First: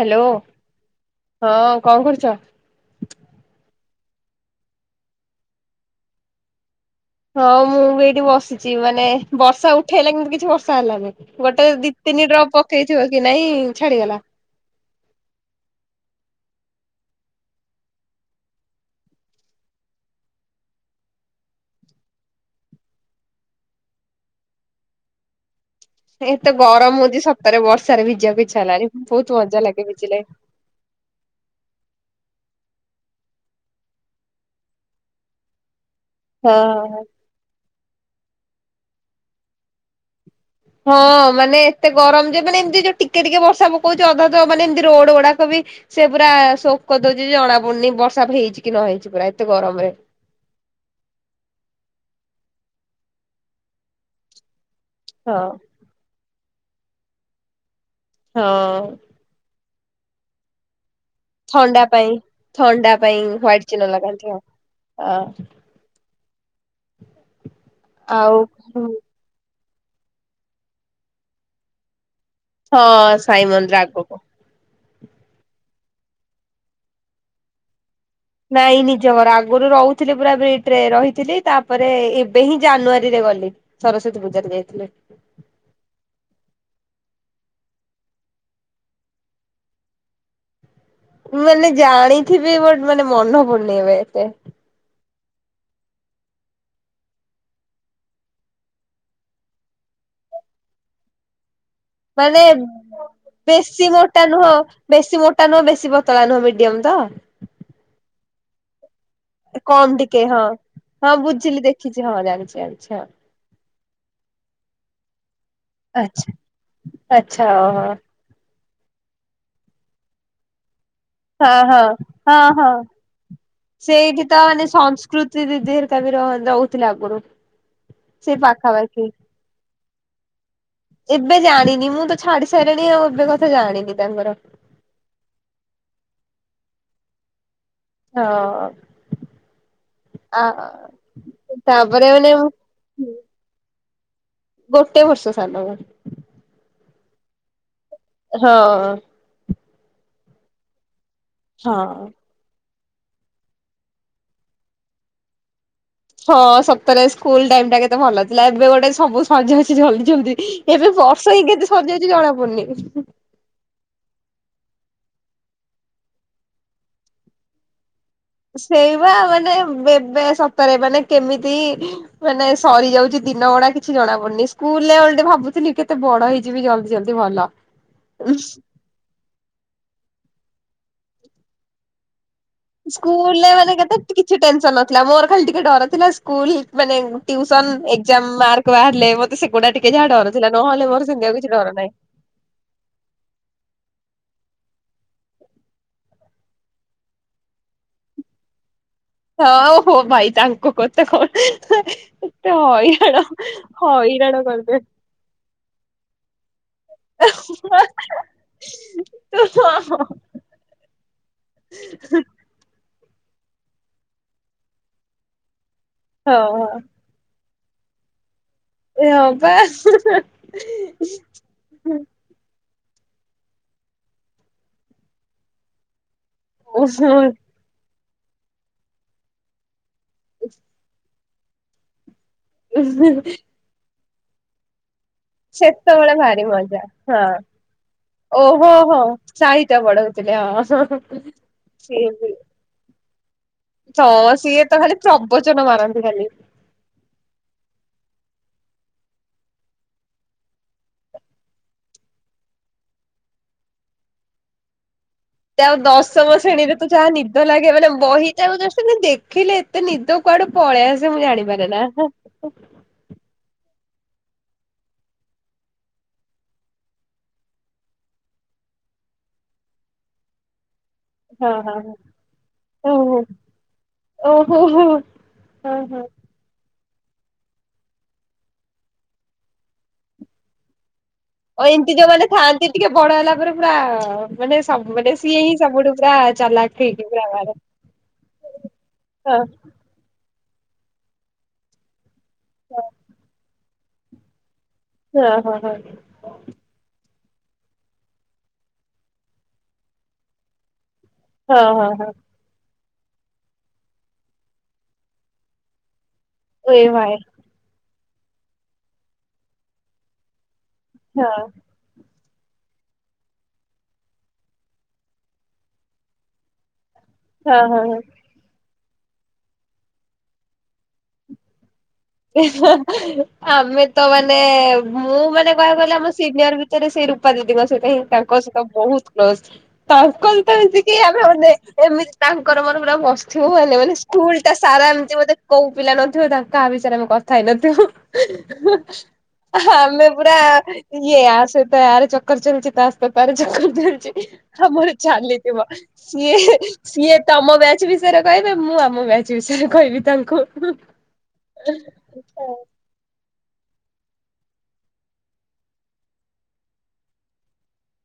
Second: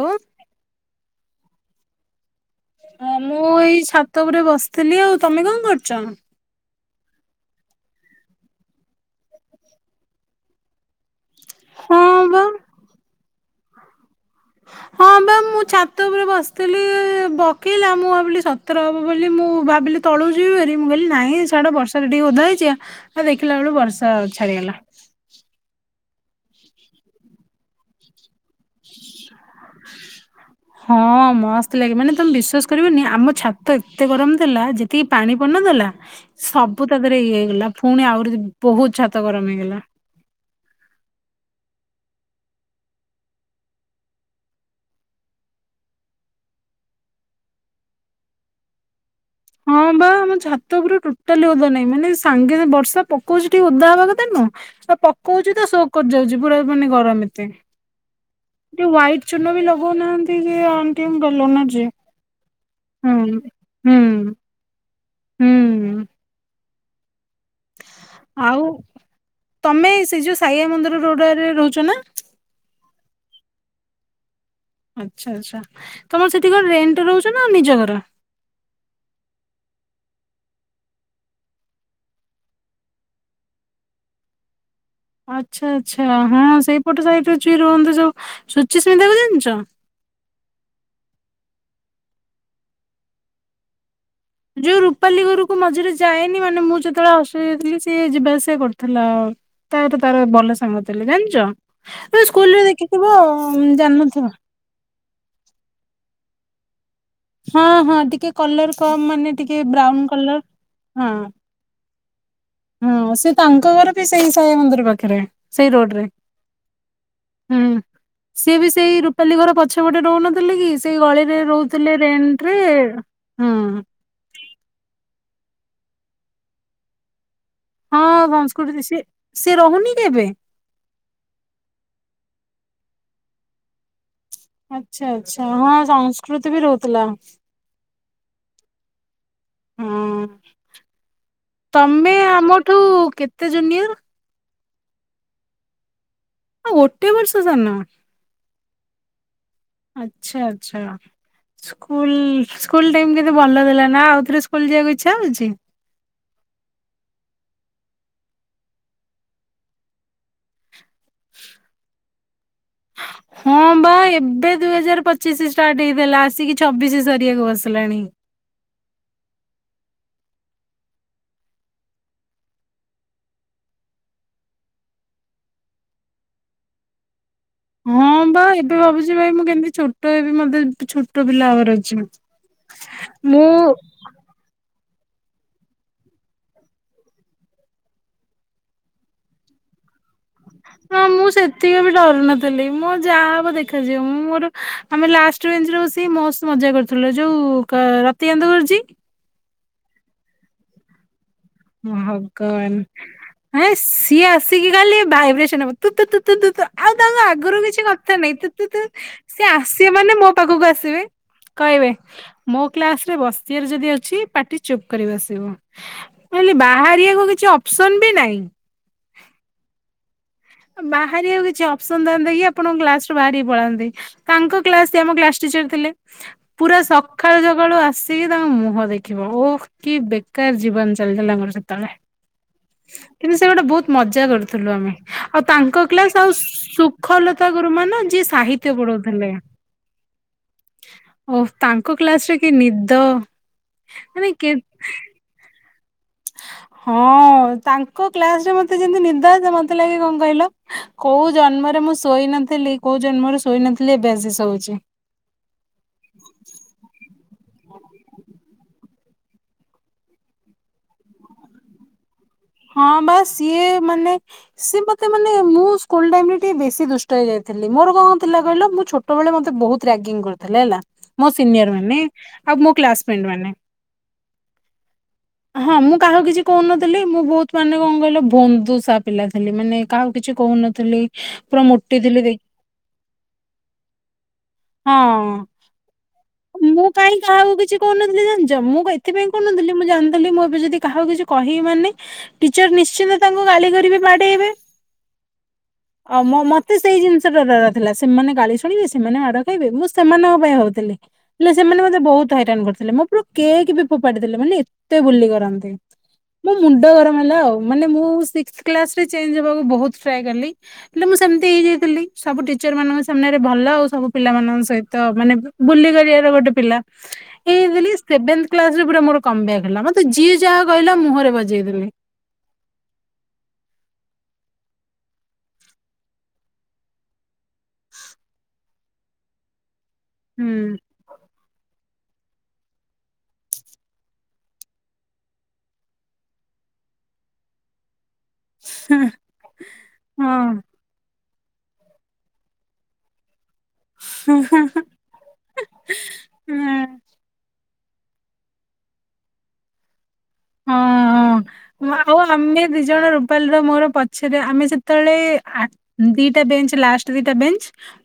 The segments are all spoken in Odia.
ହ୍ୟାଲୋ ହଁ କଣ କରୁଛ ହ ମୁଁ ଏଇ ଛାତ ଉପରେ ବସିଥିଲି ଆଉ ତମେ କଣ କରୁଛ ହଁ ମୁଁ ବି ଏଇଠି ବସିଛି ମାନେ ବର୍ଷା ଉଠେଇଲା କିନ୍ତୁ କିଛି ବର୍ଷା ହେଲାନି ଗୋଟେ ଦି ହଁ ତିନି ବା ଡ୍ରପ ପକେଇଥିବ କି ନାଇଁ ଛାଡିଗଲା। [inaudible] ପକେଇଲା ମୁଁ ଭାବିଲି ସତର ହବ ବୋଲି ମୁଁ ଭାବିଲି ତଳୁକୁ ଯିଵିଭାରୀ ମୁଁ କହିଲି ନହିଁ ସଟା ବର୍ଷା ତ ଟିକେ ଓଧା ହେଇଛି ଦେଖିଲା ବେଳୁ ବର୍ଷା ଛାଡିଗଲା। ଏତେ ଗରମ ହଉଛି ସଟରେ ବର୍ଷାରେ ଭିଜିବା ଇଛା [unintelligible] ହଁ ମସ୍ତଲାଗେ ମାନେ ତମ ବି ବିଶ୍ୱାସ କରିବନି ଆମ ଛାତ ଏତେ ଗରମ ଦେଲା ଯେତିକି ପାଣି ପନ୍ନ ଦେଲା ସବୁ ହଁ। ତକରେ ଇଏ ହେଇଗଲା ପୁଣି ଆହୁରି ବହୁତ ଛାତ ଗରମ ହେଇଗଲା ହଁ ମାନେ ଏତେ ଗରମ ଯେ ମାନେ ଏମିତି ଯୋଉ ଟିକେ ଟିକେ ବର୍ଷା ପକଉଛି ଅଧା ଅଧୁଆ ତ ମାନେ ଏମିତି ରୋଡ ଗୁଡାକ ବି ସେ ପୁରା ଶୋକ ଦଉଛି ଜଣା ପଡୁନି ବର୍ଷା ହେଇଛି କି ନ ହେଇଛି ପୁରା ଏତେ ହଁ ଗରମରେ। ବା ଆମ ଛାତ ଉପୁରେ ଟୋଟାଲି ଓଦା ନାହିଁ ମାନେ ସାଙ୍ଗେ ବ ବର୍ଷା ପକଉଛି ଟିକେ ଓଦାବା କଥା ନୁହଁ ତ ହଁ ପକଉଛି ତ ସୋ କରି ଯାଉଛି ପୁରା କୁହନି ଗରମ ଏତେ। ହଁ ଯୋଉ ହ୍ବାଇଟ୍ ଚୁନ ବି ଲ ଗଉ ନାହାନ୍ତି ଯେ ଆମ୍ ଥଣ୍ଡା ପାଇଁ ଥଣ୍ଡା ହୁଁ ପାଇଁ ହ୍ୱାଇଟ୍ ଚୁନ ହୁଁ ଲଗାନ୍ତି ଆଉ। ଅ, ହୁଁ ଆଉ [unintelligible] ତୋମେ ସେ ଯୋଉ ସାଇଆ ମନ୍ଦିର ରୋଡା ରେ ରହୁଛ ନା? ହଁ ସାଇ ମନ୍ଦିର ଆଗକୁ। ଆଚ୍ଛା ଆଚ୍ଛା ତୋମର ସେଠି କଣ ରେଣ୍ଟ ରହୁଛ ନା ନିଜ ଘର? ନାଇଁ ନିଜ ଘର ଆଗରୁ ରହୁଥିଲି ପୁରା ଭିତରେ ରହିଥିଲି। ତାପରେ ଏବେ ହିଁ ଜାନୁଆରୀରେ ଗଲି ସରସ୍ଵତୀ ପୂଜାରେ ଯାଇଥିଲେ। ଆଚ୍ଛା ଆଚ୍ଛା ହଁ ସେଇପଟ ସାଇଟ୍ ରେ ଚି ରୁହନ୍ତୁ ଯୋଉ ଶୁଚିସ୍ମିତା କୁ ଜାଣିିଚ? ମାନେ ଜାଣିଥିବି ବଟ୍ ମାନେ ମନ୍ହ ପଡୁନି ଏବେ। ଏତେ। ଯୋଉ ରୁ ପାଲିଘରୁକୁ ମଝିରେ ଯାଏନି, ମାନେ ମୁଁ ଯେତେବେଳେ ଅସୁବିଧା ଥିଲି ସିଏ ଯିବା ଆସିବା କରୁଥିଲା। ତା ହାତ ତାର ଭଲ ସାଙ୍ଗ ଥିଲେ ଜାଣିଚ? ମାନେ ବେଶୀ ମୋଟା ଜାଣିନଥିବ। ନୁହଁ, ବେଶୀ ମୋଟା ନୁହଁ ବେଶୀ ପ ତଳା ନୁ ମିଡିୟମ୍ ତ। ହଁ ହଁ ଟିକେ କଲର୍ କ ଏ କମ୍ ଟିକେ ହଁ ହଁ ବୁଝିଲି ଦେ କିଛି ହଁ ବା ଜାଣି ହଁ ସେ ତାଙ୍କ ଘର ବି ସେଇ ସାଇ ମନ୍ଦିର ପାଖରେ ସେଇ ରୋଡ୍ ରେ ଆଚ୍ଛା ଆଚ୍ଛା ହୁଁ। ଓହୋ। ସିଏ ବି ସେଇ ରୂପାଲି ଘର ପଛପଟେ ରହୁନଥିଲେ କି ସେ ଗଳିରେ ହଁ ହଁ ରହୁଥିଲେ ରେଣ୍ଟ ହଁ ରେ ହଁ ସେ ଦିଦି ହେରିକା ବି ର-ରହୁଥିଲେ ଆଗରୁ। ହଁ ସେ ସଂସ୍କୃତି ସିଏ ପାଖାପାଖି ସିଏ ରହୁନି କି ଏବେ? ଏବେ ଜାଣିନି ମୁଁ ତ ଛାଡି ସାରିଣି ଆଉ। ଏବେ କଥା ଜାଣିନି ତାଙ୍କର। ଆଚ୍ଛା ଆଚ୍ଛା ହଁ ସଂସ୍କୃତି ବି ରହୁଥୁଲା। ହଁ। ହଁ ଆ ତାପରେ ତୋମେ ମାନେ ଆମଠୁ କେତେ ଜୁନିୟର୍? ଗୋଟେ ବର୍ଷ ସାନ ମୁଁ। ଆ ଗୋଟେ ବର୍ଷ ସାନ। ହଁ। ଆଚ୍ଛା ଆଚ୍ଛା। ହଁ। ସ୍କୁଲ୍ ସୁ ସ୍କୁଲ୍ ଟାଇମ୍ କେତେ ଭଲ ଥିଲା ନା, ଆଉଥରେ ସ୍କୁଲ୍ ଯିବାକୁ ଇଚ୍ଛା ହଉଛି? ହଁ ସତରେ ସ୍କୁଲ୍ ଟାଇମ୍ ଟା କେତେ ଭଲ ଥିଲା ।ଏବେ ଗୋଟେ ସବୁ ସରିଯାଉଛି ଜଲଦି ଜଲଦି। ଏବେ ବର୍ଷ ହିଁ କେତେ ସରିଯାଉ ଜଣା ପଡୁନି। ହଁ ବା ଏବେ ଦୁଇ ହଜାର ପଚିଶ ପଚିଶ ଷ୍ଟାର୍ଟ ହେଇଥିଲା ଆସିକି ଛବିଶ ସରିବାକୁ ବସିଲାଣି। ସେଇବା ମାନେ ଏବେ ସତରେ ମାନେ କେମିତି ମାନେ ସରିଯାଉଛି ଦିନ ଗଡା। କିଛି ଜଣା ପଡୁନି ସ୍କୁଲ ଭାବୁଥିଲି, କେତେ ବଡ ହେଇଯିବ ଜଲ୍ଦି ଜଲଦି ଭଲ। ହଁ ବା ଏବେ ଭାବୁଛି ଭାଇ ମୁଁ କେମିତି ଛୋଟ ଏବେ ମତେ। ଛୋଟ ପିଲା ହେବାର ଅଛି। ମୁଁ ସ୍କୁଲରେ ମାନେ କେତେ କିଛି ଟେନସନ। ଥିଲା ମୋର ଖାଲି ଟିକେ ଡର ଥିଲା ସ୍କୁଲ ମାନେ ତିଉସନ ଏକ୍ସମ୍ ମାର୍କ ବାହାରିଲେ ମତେ ସେଗୁଡା ଟିକେ ଯାହା ଡର ଥିଲା ନହେଲେ ମୋର ହଁ ମୁଁ ସେମିତି ଆଉ କିଛି ଡର ସେତିକି ନାହିଁ। ବି ଡରୁ ନଥିଲି ମୋ ଯାହାବ ଦେଖାଯିବ ମୁଁ ମୋର ଆମେ ଲାଷ୍ଟ ବେଞ୍ଚରେ ବସିକି ମଷ୍ଟ ମଜା କରୁଥିଲ ଯୋଉ ରତି କାନ୍ଧ କରଛି। ହଁ ହଉ ହଉ ଭାଇ ତାଙ୍କୁ କଥା କନା ଭାଗବନେ ସିଏ ହଇରାଣ ଆସିକି କରିଦେ ଖାଲି ଭାଇବ୍ରେସନ ହବ। ତୁ ତୁ ତୁ ତୁ ତୁ ଆଉ ତାଉ ଆଗରୁ କିଛି ଦରକାର ନାଇ। ତୁ ତୁ ତୁ ତୁ ସି ଆସିବେ ମାନେ ମୋ ପାଖକୁ ଆସିବେ, କହିବେ ମୋ କ୍ଲାସ ବସିବାରେ ଯଦି ଅଛି ପାଟି ଚୁପ କରି ବସିବ। ହଁ ବାହାରିବାକୁ କିଛି ଅପସନ୍ ବି ନାହିଁ। ଏ ହଁ ବା। ବାହାରିବାକୁ କିଛି ଅପସନ୍ ଥାଆନ୍ତା କି? ଆପଣ କ୍ଲାସ ରୁ ବାହାରିକି ପଳାନ୍ତି ତାଙ୍କ କ୍ଲାସ ଆମ କ୍ଲାସ ଟିଚର ଥିଲେ। ପୁରା ସଖାଳୁ ସଖାଳୁ ଆସ। ସେ କିଏକି ତାଙ୍କ ମୁହଁ ଦେଖିବ ଓ କି ବେକାର ଜୀବନ ଚାଲିଥିଲାମ । [inaudible] [inaudible] ମଜା କରୁଥିଲୁ ଆମେ। ଆଉ ତାଙ୍କ କ୍ଲାସ ସେତେବେଳେ ଆଉ ଭାରି ସୁ ମଜା ହଁ ସୁଖଲତା ଗୁରୁମା ଯିଏ। ସାହିତ୍ୟ ଓହୋ ହୋ ପଢଉଥିଲେ ସାହିଟା ପଢଉଥିଲେ ହଁ ଓହ ତାଙ୍କ କ୍ଲାସରେ କି ନିଦ। ତ ମାନେ କେ ସିଏ ତ ଖାଲି ପ୍ରବଚନ ମାରନ୍ତି। ଖାଲି। ହଁ ଅ ତା କଉ କ୍ଲାସ ମତେ ଯେମିତି ନିଦ ଆସେ, ମତେ ଲାଗେ କଣ କହିଲ କୋଉ ଜନ୍ମରେ ମୁଁ ଶୋଇ ନଥିଲି, କୋଉ ଜନ୍ମରେ ଶୋଇ ନଥିଲି ଏବେ ଆସି ଶୋଉଛି। ଯାହାଉ ଦଶମ ଶ୍ରେଣୀରେ ତ ଯାଆନି ନିଦ ଲାଗେ, ମାନେ ବହି ଟା କୁ ଜଷ୍ଟ ଏମିତି ଦେଖିଲେ, ଏତେ ନିଦ କୁଆଡେ ପଳେଇ ଆସେ ମୁଁ ଜାଣିପାରେ ନା। ହଁ ବା ସିଏ। ମାନେ ସିଏ ମତେ ମାନେ ମୁଁ ସ୍କୁଲ ଟାଇମରେ ଟିକେ ବେଶୀ ଦୁଷ୍ଟ ହେଇ ଯାଇଥିଲି। ମୋର କଣ ଥିଲା କହିଲ ମୁଁ ଛୋଟବେଳେ ମତେ ବହୁତ ରାଗିଙ୍ଗ କରୁଥିଲେ ହେଲା। ମୋ ହଁ ସିନିୟର୍ ହଁ ହଁ। ମାନେ, ଆଉ ମୋ ଓହୋ କ୍ଲାସମେଟ୍ ମାନେ, ଓହୋ ହୋ ହଁ ମୁଁ କାହାକୁ କିଛି କହୁନଥିଲି। ତାହେଲେ ମୁଁ ବହୁତ୍। ମାନେ କଣ କହିଲ ବୁନ୍ଦୁସା ପିଲା ଥିଲି ମାନେ କାହାକୁ କିଛି କହୁନଥିଲି। ପୁରା ଓ ଏମତି ମୋଟି ଥିଲି ଯୋଉମାନେ ଦେଖ ଥାଆନ୍ତି ଟିକେ ବଡ ହେଲା ପରେ ପୁରା ମାନେ ସବୁ ମାନେ ସିଏ ହିଁ ସବୁଠୁ ପୁରା ହଁ ଚାଲାକ ମୁଁ ହେଇକି କାହିଁ ପୁରା କାହାକୁ ବାହାରେ କିଛି କହୁନଥିଲି ଜାଣିଛ ମୁଁ ଏଥିପାଇଁ ହଁ କହୁନଥିଲି ମୁଁ ଜାଣିଥିଲି ମୁଁ ଯଦି କାହାକୁ କିଛି କହିବି ମାନେ। ଟିଚର ନିଶ୍ଚିନ୍ତ ତାଙ୍କୁ ଗାଳି କରି। ମତେ ବି ବାଡ଼େଇବେ। ହଁ ହଁ ହଁ ଅ ମ ମତେ ଜିନିଷ। ମତେ ତ ଡର ଥିଲା ସେମାନେ ଗାଳି ଶୁଣିବେ ସେମାନେ ମାଡ଼ ଖାଇବେ ମୁଁ ସେମାନଙ୍କ ପାଇଁ ହଉଥିଲି। ହେଲେ ହଁ ସେମାନେ ହଁ ମତେ ହଁ ବହୁତ ହଇରାଣ କରିୁଥିଲେ ମୁଁ। ମୋ କେକ ବି ଫୋପାଡି ଦେଲେ ମାନେ ଏତେ ବୁଲି କରନ୍ତି। ମୁଁ ହଁ ଏ ମୁଣ୍ଡ ଭାଇ ଗରମ। ମାନେ ମୁଁ ସିକ୍ସ କ୍ଲାସ ରେ ଚେଞ୍ଜ ହବାକୁ ବହୁତ ଟ୍ରାଏ କଲି। ହେଲେ ମୁଁ ହଁ ସେମିତି ହେଇଯାଇଥିଲି। ସବୁ ଟିଚର ମାନଙ୍କ ସାମ୍ନାରେ ଭଲ ଆଉ ସବୁ ପିଲାମାନଙ୍କ ସହିତ ମାନେ ବୁ ବୁଲି କରିବାର ଗୋଟେ ପିଲା। ହଁ ଏଇ ହଁ ଦେଲି ହଁ। Seventh class. ରଜରେ ପୁରା ମୋର କମବ୍ୟାକ ହେଲା ମତେ ଯିଏ ଯାହା କହିଲ ମୁଁହରେ ବଜେଇଦେଲି। ହିଁ ହା ହା ଆମେ ତ ମାନେ ମୁଁ ମାନେ କହିବାକୁ ଗଲେ ଆମ ସିନିୟର ଭିତରେ ସେଇ ରୂପା ଦିଦିଙ୍କ ସହିତ ହିଁ ତାଙ୍କ ସହିତ ବହୁତ କ୍ଲୋଜ। ତାଙ୍କ ହୁଁ ଭିତରେ ଯେ କି ଆମେ ଅନେକ। ଏମିତି ତାଙ୍କର ମର ପୁରା ବସିଥିବୁ ମାନେ ମାନେ ସ୍କୁଲ ଟା ସାରା ଏମିତି ମତେ କୋଉ ପିଲା ନଥିବେ ତାଙ୍କ ଆ--। ଆମେ କଥା ହେଇନଥିବୁ। ହଁ ମେ ପୁରା ହଁ। ଇଏ ସେତ ଆରେ ଚକର ଚାଲିଛି ତା ସହିତରେ ଚକର ହଁ ଆମର ଚାଲିଥିବ ସିଏ ସିଏ ତମ ବ୍ୟାଚ ବିଷୟରେ କହିବେ ମୁଁ ଆମ ବ୍ଯାଚ ବିଷୟରେ କହିବି ତାଙ୍କୁ। ଙ୍କୁ। ହଁ ଆଉ ଆମେ ଦି ଜଣ ରୁ ରୂପାଲିର ମୋର ପଛରେ ଆମେ ଯେତେବେଳେ ଦିଟା ବେଞ୍ଚ ଲାଷ୍ଟ ଦିଟା ବେଞ୍ଚ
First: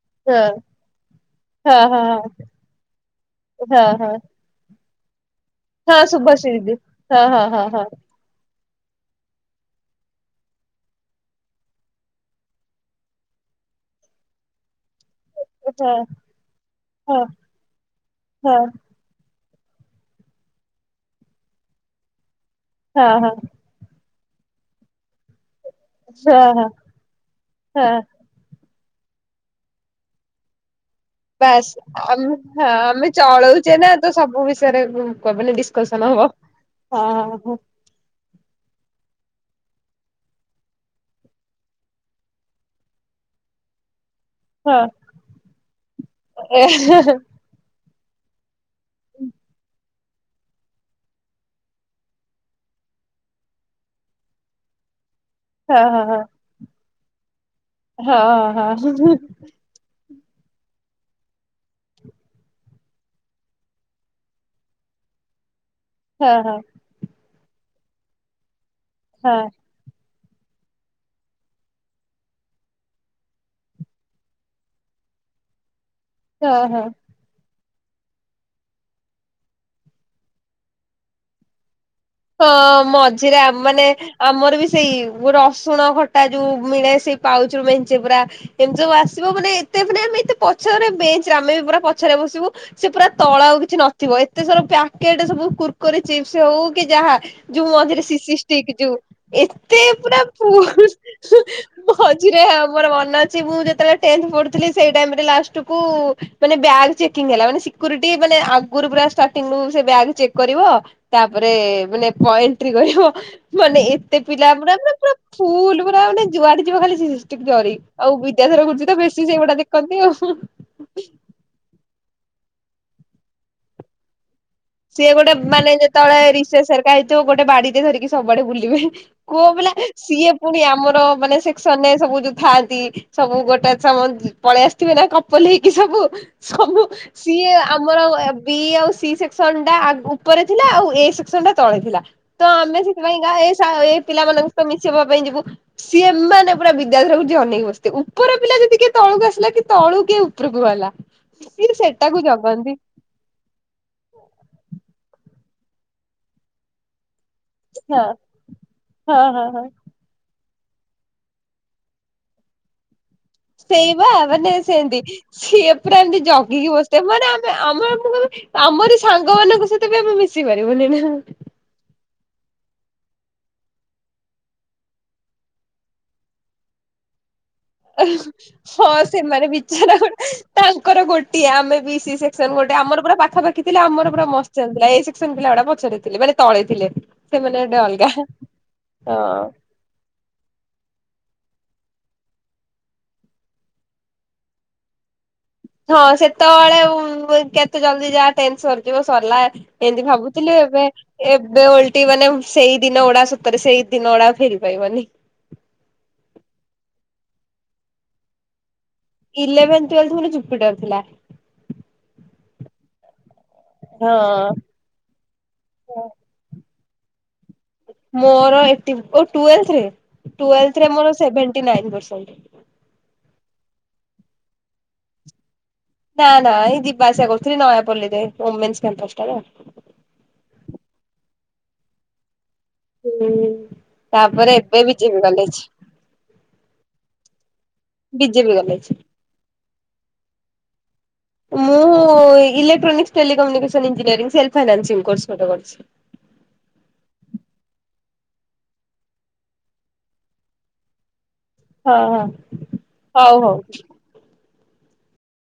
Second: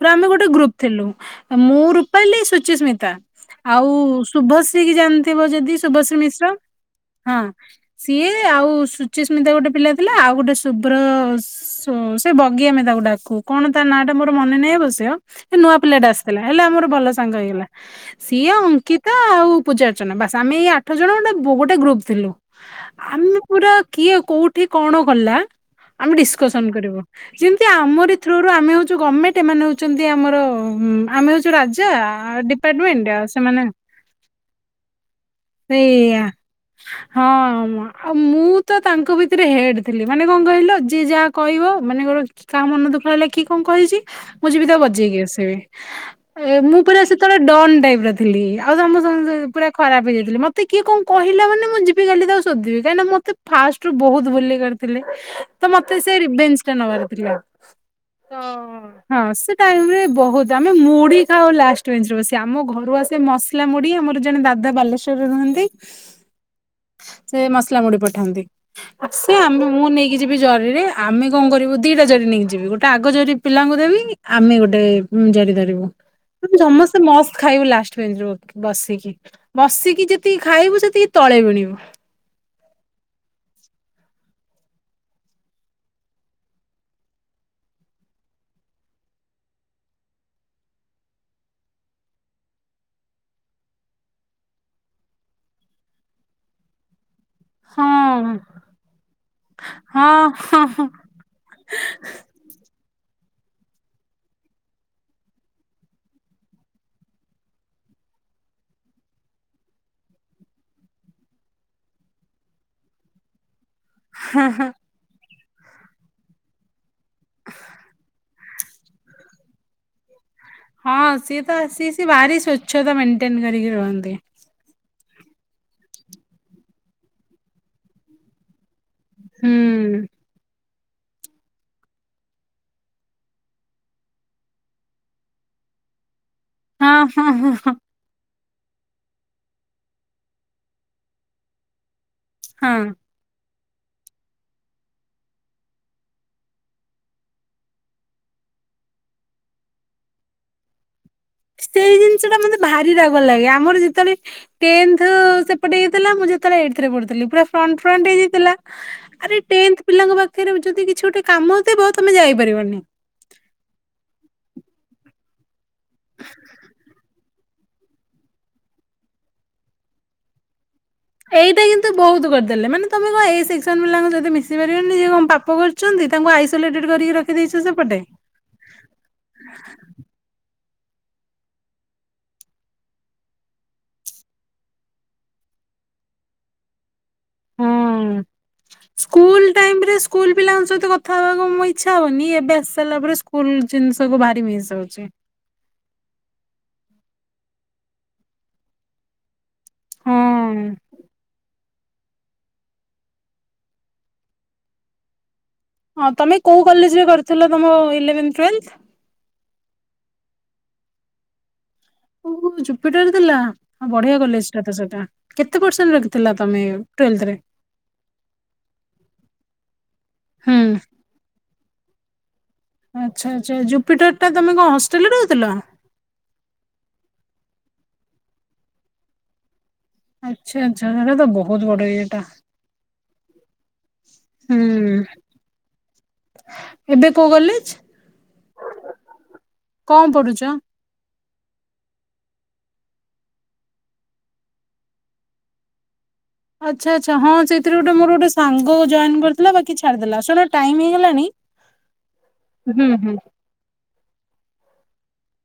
ପୁରା ଆମେ ହଁ ଗୋଟେ ଗ୍ରୁପ ଥିଲୁ ମୁଁ ହଁ ହଁ। ରୂପାଲିି ସୁଚି ସ୍ମିତା ହଁ ଆଉ ହଁ ଶୁଭଶ୍ରୀ ସେଠିକି ଯାଆନ୍ତି। ତିବ ଯଦି ଶୁଭଶ୍ରୀ ମିଶ୍ର। ହଁ ସିଏ ଆଉ ସୁଚିସ୍ମିତା ଗୋଟେ ପିଲା ଥିଲା ଆଉ ଗୋଟେ ଶୁଭ୍ର ସେ ବଗିଆମେ ତାକୁ ଡାକୁ କଣ ତା ନାଁ ଟା ମୋର ମନେ ନାହିଁ ଅବଶ୍ୟ। ନୂଆ ପିଲାଟା ଆସିଥିଲା ହେଲେ ଆମର ଭଲ ହଁ ସାଙ୍ଗ ହେଇଗଲା ହଁ ସିଏ ହଁ ଅଙ୍କିତା ଆଉ ପୂଜାର୍ଚ୍ଚନା ବାସ୍ ଆମେ ଏଇ ଆଠ ଜଣ ଗୋଟେ ଗୋଟେ ଗ୍ରୁପ ଥିଲୁ। ହଁ ହଁ ହଁ ଆମେ ପୁରା କିଏ କୋଉଠି କଣ ଗଲା? ଆମେ ହଁ ଡିସକସନ ହଁ କରିବୁ ଯେମିତି ହଁ ଆମର ଥ୍ରୁରୁ ଆମେ ହଉ ଯେଉଁ ଗଭର୍ଣ୍ଣମେଣ୍ଟ ଏମାନେ ହେଉଛନ୍ତି ଆମର ଆମେ ହଉଛୁ ବାସ୍ ରାଜା ହ ଡିପାର୍ଟମେଣ୍ଟ ଆମେ ଆଉ ସେମାନେ ଚଳଉଛେ ନା ତ ସବୁ ବିଷୟରେ କହିବ ଡିସକସନ ସେଇ ହବ। ହଁ ଆମ ଆଉ ମୁଁ ତ ତାଙ୍କ ଭିତରେ ହେଡ଼୍ ଥିଲି ମାନେ କଣ କହିଲ ଯିଏ ଯାହା କହିବ ମାନେ ଗୋଟେ କାହା ମନ ଦୁଃଖ ହେଲା କି କଣ କହିଛି? ମୁଁ ଯିବି ତା ହଁ ବଜେଇକି ଆସିବି ଏ ମୁଁ ଉପରେ ଆସ ତଳେ ଡନ ଟାଇପର ଥିଲି। [unintelligible] ଖରାପ ହେଇଯାଇଥିଲା ମତେ କିଏ କଣ କହିଲା ମାନେ? ମୁଁ ଯିବି ଖାଲି ତାକୁ ଶୋଦିବି କାହିଁକି ମତେ ଫାଷ୍ଟ ରୁ ବହୁତ ବୁଲି କରିଥିଲେ। ତ ହଁ ମତେ ସେ ହଁ ବେଞ୍ଚ ଟା ନେବାର ପ୍ରିୟ। ହଁ ହଁ ହଁ ତ ହଁ ସେ ଟାଇମ ରେ ବହୁ ବହୁତ ଆମେ ମୁଢି ଖାଉ ଲାଷ୍ଟ ବେରେ ବସି ଆମ ଘରୁ ଆସେ ମସଲା ମୁଢ ଆମର ଜଣେ ଦାଦା ବାଲେଶ୍ଵରରେ ରୁହନ୍ତି। ହଁ ହଁ। ସେ ମସଲା ମୁଡି ପଠାନ୍ତି। ଆସ ହଁ [unintelligible] ଆମେ ମୁଁ ନେଇକି [unintelligible] ଯିବି ଜରିରେ ଆମେ କଣ କରିବୁ ଦିଟା ଜରି ନେଇକି ଯିବି ଗୋଟେ ଆଗ ଜରି ପିଲାଙ୍କୁ ଦେବି ଆମେ ଗୋଟେ ଜରି ଧରିବୁ। ହଁ ହଁ ସମସ୍ତେ ମସ୍ତ ଖାଇବୁ ଲାଷ୍ଟ। [unintelligible] ବସିକି, ବସିକି ଯେତିକି ଖାଇବୁ ସେତିକି ତଳେ ବୁଣି ହ। ହଁ ମଝିରେ ଆମେମାନେ ଆମର ବି ସେଇ ରସୁଣ ଖଟା ଯୋଉ ମିଳେ ସେଇ ପାଉଚ ମେଞ୍ଚେ ପୁରା ଏମିତି ସବୁ ଆସିବ ମାନେ ଏତେ ମାନେ ଆମେ ଏତେ ପଛରେ ବେଞ୍ଚରେ ଆମେ ବି ପୁରା ପଛରେ ବସିବୁ ସେ ପୁରା ତଳ ଆଉ କିଛି ନଥିବ ଏତେ ସାରା ପ୍ୟାକେଟ ସବୁ କୁୁରକୁରି ଚିପ୍ସ ହଉ କି ଯାହା ଯୋଉ ହଁ ମଝିରେ [unintelligible] ଷ୍ଟିକ୍ ଯୋଉ ଏତେ ହଁ ପୁରାୁ ହଁ ହଁ। [unintelligible] ମଝିରେ ଆମର ମନେ ଅ ମୁଁ ଯେତେବେଳେ ତେନ୍ଥ ପଢୁଥିଲି ସେ ଟାଇମ୍ ରେ ଲାଷ୍ଟ କୁ ସେମାନେ ବ୍ୟାଗ୍ ଚେକିଙ୍ଗ ହେଲା ମାନେ ସେକ୍ୟୁରିଟୀ ମାନେ ଆଗରୁ ପୁରା ଷ୍ଟାର୍ଟିଂ ରୁ ସେ ବ୍ୟାଗ୍ ଚେକ୍ କରିବ ତାପ ତା ପରେ ମାନେ ପଏଣ୍ଟ୍ରି କରିବ। ମାନେ ଏତେ ହଁ ପିଲା ହଁ ପୁରା ପୁରା ଫୁଲୁ ପୁରାମାନେ ଯୁଆଡ ଯିବ ଖାଲି [unintelligible] ଷ୍ଟିକ୍ ଜରି ଆଉ ବିଦ୍ୟାଧର ଗୁରୁଜୀ ତ ବେଶୀ ସେଇଗୁଡା ଦେଖନ୍ତି ଆଉ । ହଁ ସିଏ ତ ଆସି ସେ ଭାରି ସ୍ୱଚ୍ଛତା ମେଣ୍ଟେନ କରିକି ରୁହନ୍ତି। ସିଏ ଗୋଟେ ମାନେ ଯେତେବେଳେ ରିସେସ୍ [unintelligible] ହେଇତିବ ଗୋଟେ ବାଡିରେ ଧରିକି ସବୁଆଡେ ବୁଲିବେ। କୁହ ହୁଁ ପିଲା ସିଏ ପୁଣି ଆମର। ମାନେ ସେକ୍ସନରେ ସବୁ ଯୋଉ ଥାନ୍ତି ସବୁ ଗୋଟେ ସମ ପଳେଇ ଆସିଥିବେ ନା କପଲ ହେଇକି ସବୁ ସବୁ ହଁ ହଁ ହଁ ସିଏ ହଁ ଆମର ବି ଆଉ ସି ସେ ସେକ୍ସନ ଟା ଉପରେ ଥିଲା ଆଉ ଏ ସେକ୍ସନ ଟା ତଳେ ଥିଲା। ତ ଆମେ ହଁ। ସେଥିପାଇଁ କା ହାଏସ ଏ ପିଲାମାନାନଙ୍କ ସହିତ ମିଶେଇବା ପାଇଁ ଯିବୁ ସିଏ ମାନେ ପୁରା ବିଦ୍ୟାଧର ଗୁରୁଜୀ ଅନେଇକି ବସିଥିବେ ଉପର ପିଲା ଯଦି କିଏ ତଳୁକୁ ଆସିଲା କି ତଳକୁ କିଏ ଉପରକୁ ଗଲା। ସିଏ ସେଇ ସେଟାକୁ ଜିନିଷ ଟା ମତେ ଜଗନ୍ତି ଭାରି ରାଗ ଲାଗେ ଆମର ଯେତେବେଳେ ଟେନ୍ଥ ସେପଟେ ହେଇଥିଲା ମୁଁ ଯେତେବେଳେ ଏଇଟଥ୍ ରେ ପଢୁଥିଲି। ପୁରା ଫ୍ରଣ୍ଟ ହଁ ଫ୍ରଣ୍ଟ ହେଇଯାଇ ଥିଲା ହଁ ଆରେ ହଁ ହଁ। ତେଁଥ ପିଲାଙ୍କ ପାଖକୁ [unintelligible] ଯଦି କିଛି ଗୋଟେ କାମଥିବ ତମେ ଯାଇପାରିବନି। ସେଇ ବା ମାନେ ସେମିତି ସିଏ ପୁରା ଏମିତି ଜଗିକି ବସିଥିବେ ମାନେ ଆମେ ଆମ ଆମରି ସାଙ୍ଗ ମାନଙ୍କ ସହିତ ବି ଆମେ ମିଶିବାନି ମାନେ ଏଟା ଏଇଟା କିନ୍ତୁ ବହୁତ କରିଦେଲେ ମାନେ ତମେ କଣ ଏ ସେକ୍ସନ ପିଲାଙ୍କ ସହିତ ମିଶିପାରିବାନି ଯେ ସେ କଣ ପାପ କରିଛନ୍ତି ତାଙ୍କୁ ଆଇସିୟୁଲେଟେଡ କରିକି ରଖି ହଁ ସେମାନେେ ବିଚାର ଗୋ ତାଙ୍କର ଗୋଟିଏ ଆମେ ବି ସି ସେକ୍ସନ ଗୋଟେ ଆମର ପୁରା ପାଖା ପାାଖି ଥିଲେ ଆମର ପୁରା ମସ୍ତ୍ ଚାଲିଥିଲା ଏ ସେକ୍ସନ ପିଲା ଗୁଡା ପଛରେ ଥିଲେ ମାନେ ତଳେ ଥିଲେ। ସେମାନେ ହୁଁ ଗୋଟେ ଅଲଗା ହଁ। ସ୍କୁଲ ଟାଇମରେ ସ୍କୁଲ ପିଲାଙ୍କ ସହିତ କଥା ହବାକୁ ମୁଁ ଇଛା ହଉନି ଏବେ ଆସି ସାରିଲା ପରେ ସ୍କୁଲ ଜିନିଷ କୁ ଭାରି ମିସ୍ ହୋଉଛି। ହଁ ସେତେବେଳେ କେତେ ଜଲଦି ଯାଏ ଟେନସନ୍ ଯିବ ସରିଲା ଏମତି ହଁ। ଭାବୁଥିଲି ଏବେ ଏବେ ଓଲଟା ମାନେ ସେଇ ଦିନ ଓଡା ସତରେ ସେଇ ଦିନ ଓଡା ଫେରି ପାଇବନି ହଁ ତମେ କୋଉ କଲେଜରେ କରିଥିଲ ତମ ଇଲେଭେନ୍ ଟଲ ଇଲେଭେନ୍ ଟଲ ମୋାନେ ଚୁପିଟାର ଥିଲା। ଓ ଜୁପିଟର ଥିଲା। ହଁ ବଢିଆ କଲେଜ ଟା ତ ସେଟା କେତେ ପରସେଣ୍ଟ ରଖିଥିଲା ତମେ ଟ୍ୱେଥ ରେ ମୋର ଏଟି ଫୋର୍ ଓ ହୁଁ ତ୍ୱେନ୍ଥ ରେ ମୋର ସେଭେନ୍ତି ନାଇନ୍ ପ ପରସେଣ୍ଟ ଆଚଛା ଆଚ୍ଛା ଜୁପିଟର ଟା ତମେ କଣ ହଷ୍ଟେଲ ରେ ରହୁଥିଲ। ନା ନା ଏଇ ଦିବା ଆସିବା କରଥିଲି ନୟାପଲିରେ ଓମେନ୍ସ କ୍ୟାମ୍ପସଟାରେ ଆଉ। ଆଛା ଆଛା ହେଟା ତ ବହୁତ ବଡ ଇଏଟା ହ ତାପରେ ହୁଁ ଏବେ ବି ଚିମଗଲେଛି ଏବେ କୋଉ କଲେଜ ବିଜେପି ଗଲେଛି କଣ ପଢୁଛ? ମୁଁ electronics telecommunication engineering self finance course ଗୋଟେ କରିଛି। ଆଚ୍ଛା ଆଚ୍ଛା ହଁ ସେଇଥିରେ ଗୋଟେ ମୋର ଗୋଟେ ସାଙ୍ଗ ଜଏନ କରିଥିଲା ବାକି ଛାଡିଦଲା ଶୁିଲ ଟାଇ ହେଇଗଲାଣି ହଁ ହଁ ହୁଁ ହୁଁ ହଉ ହଉ।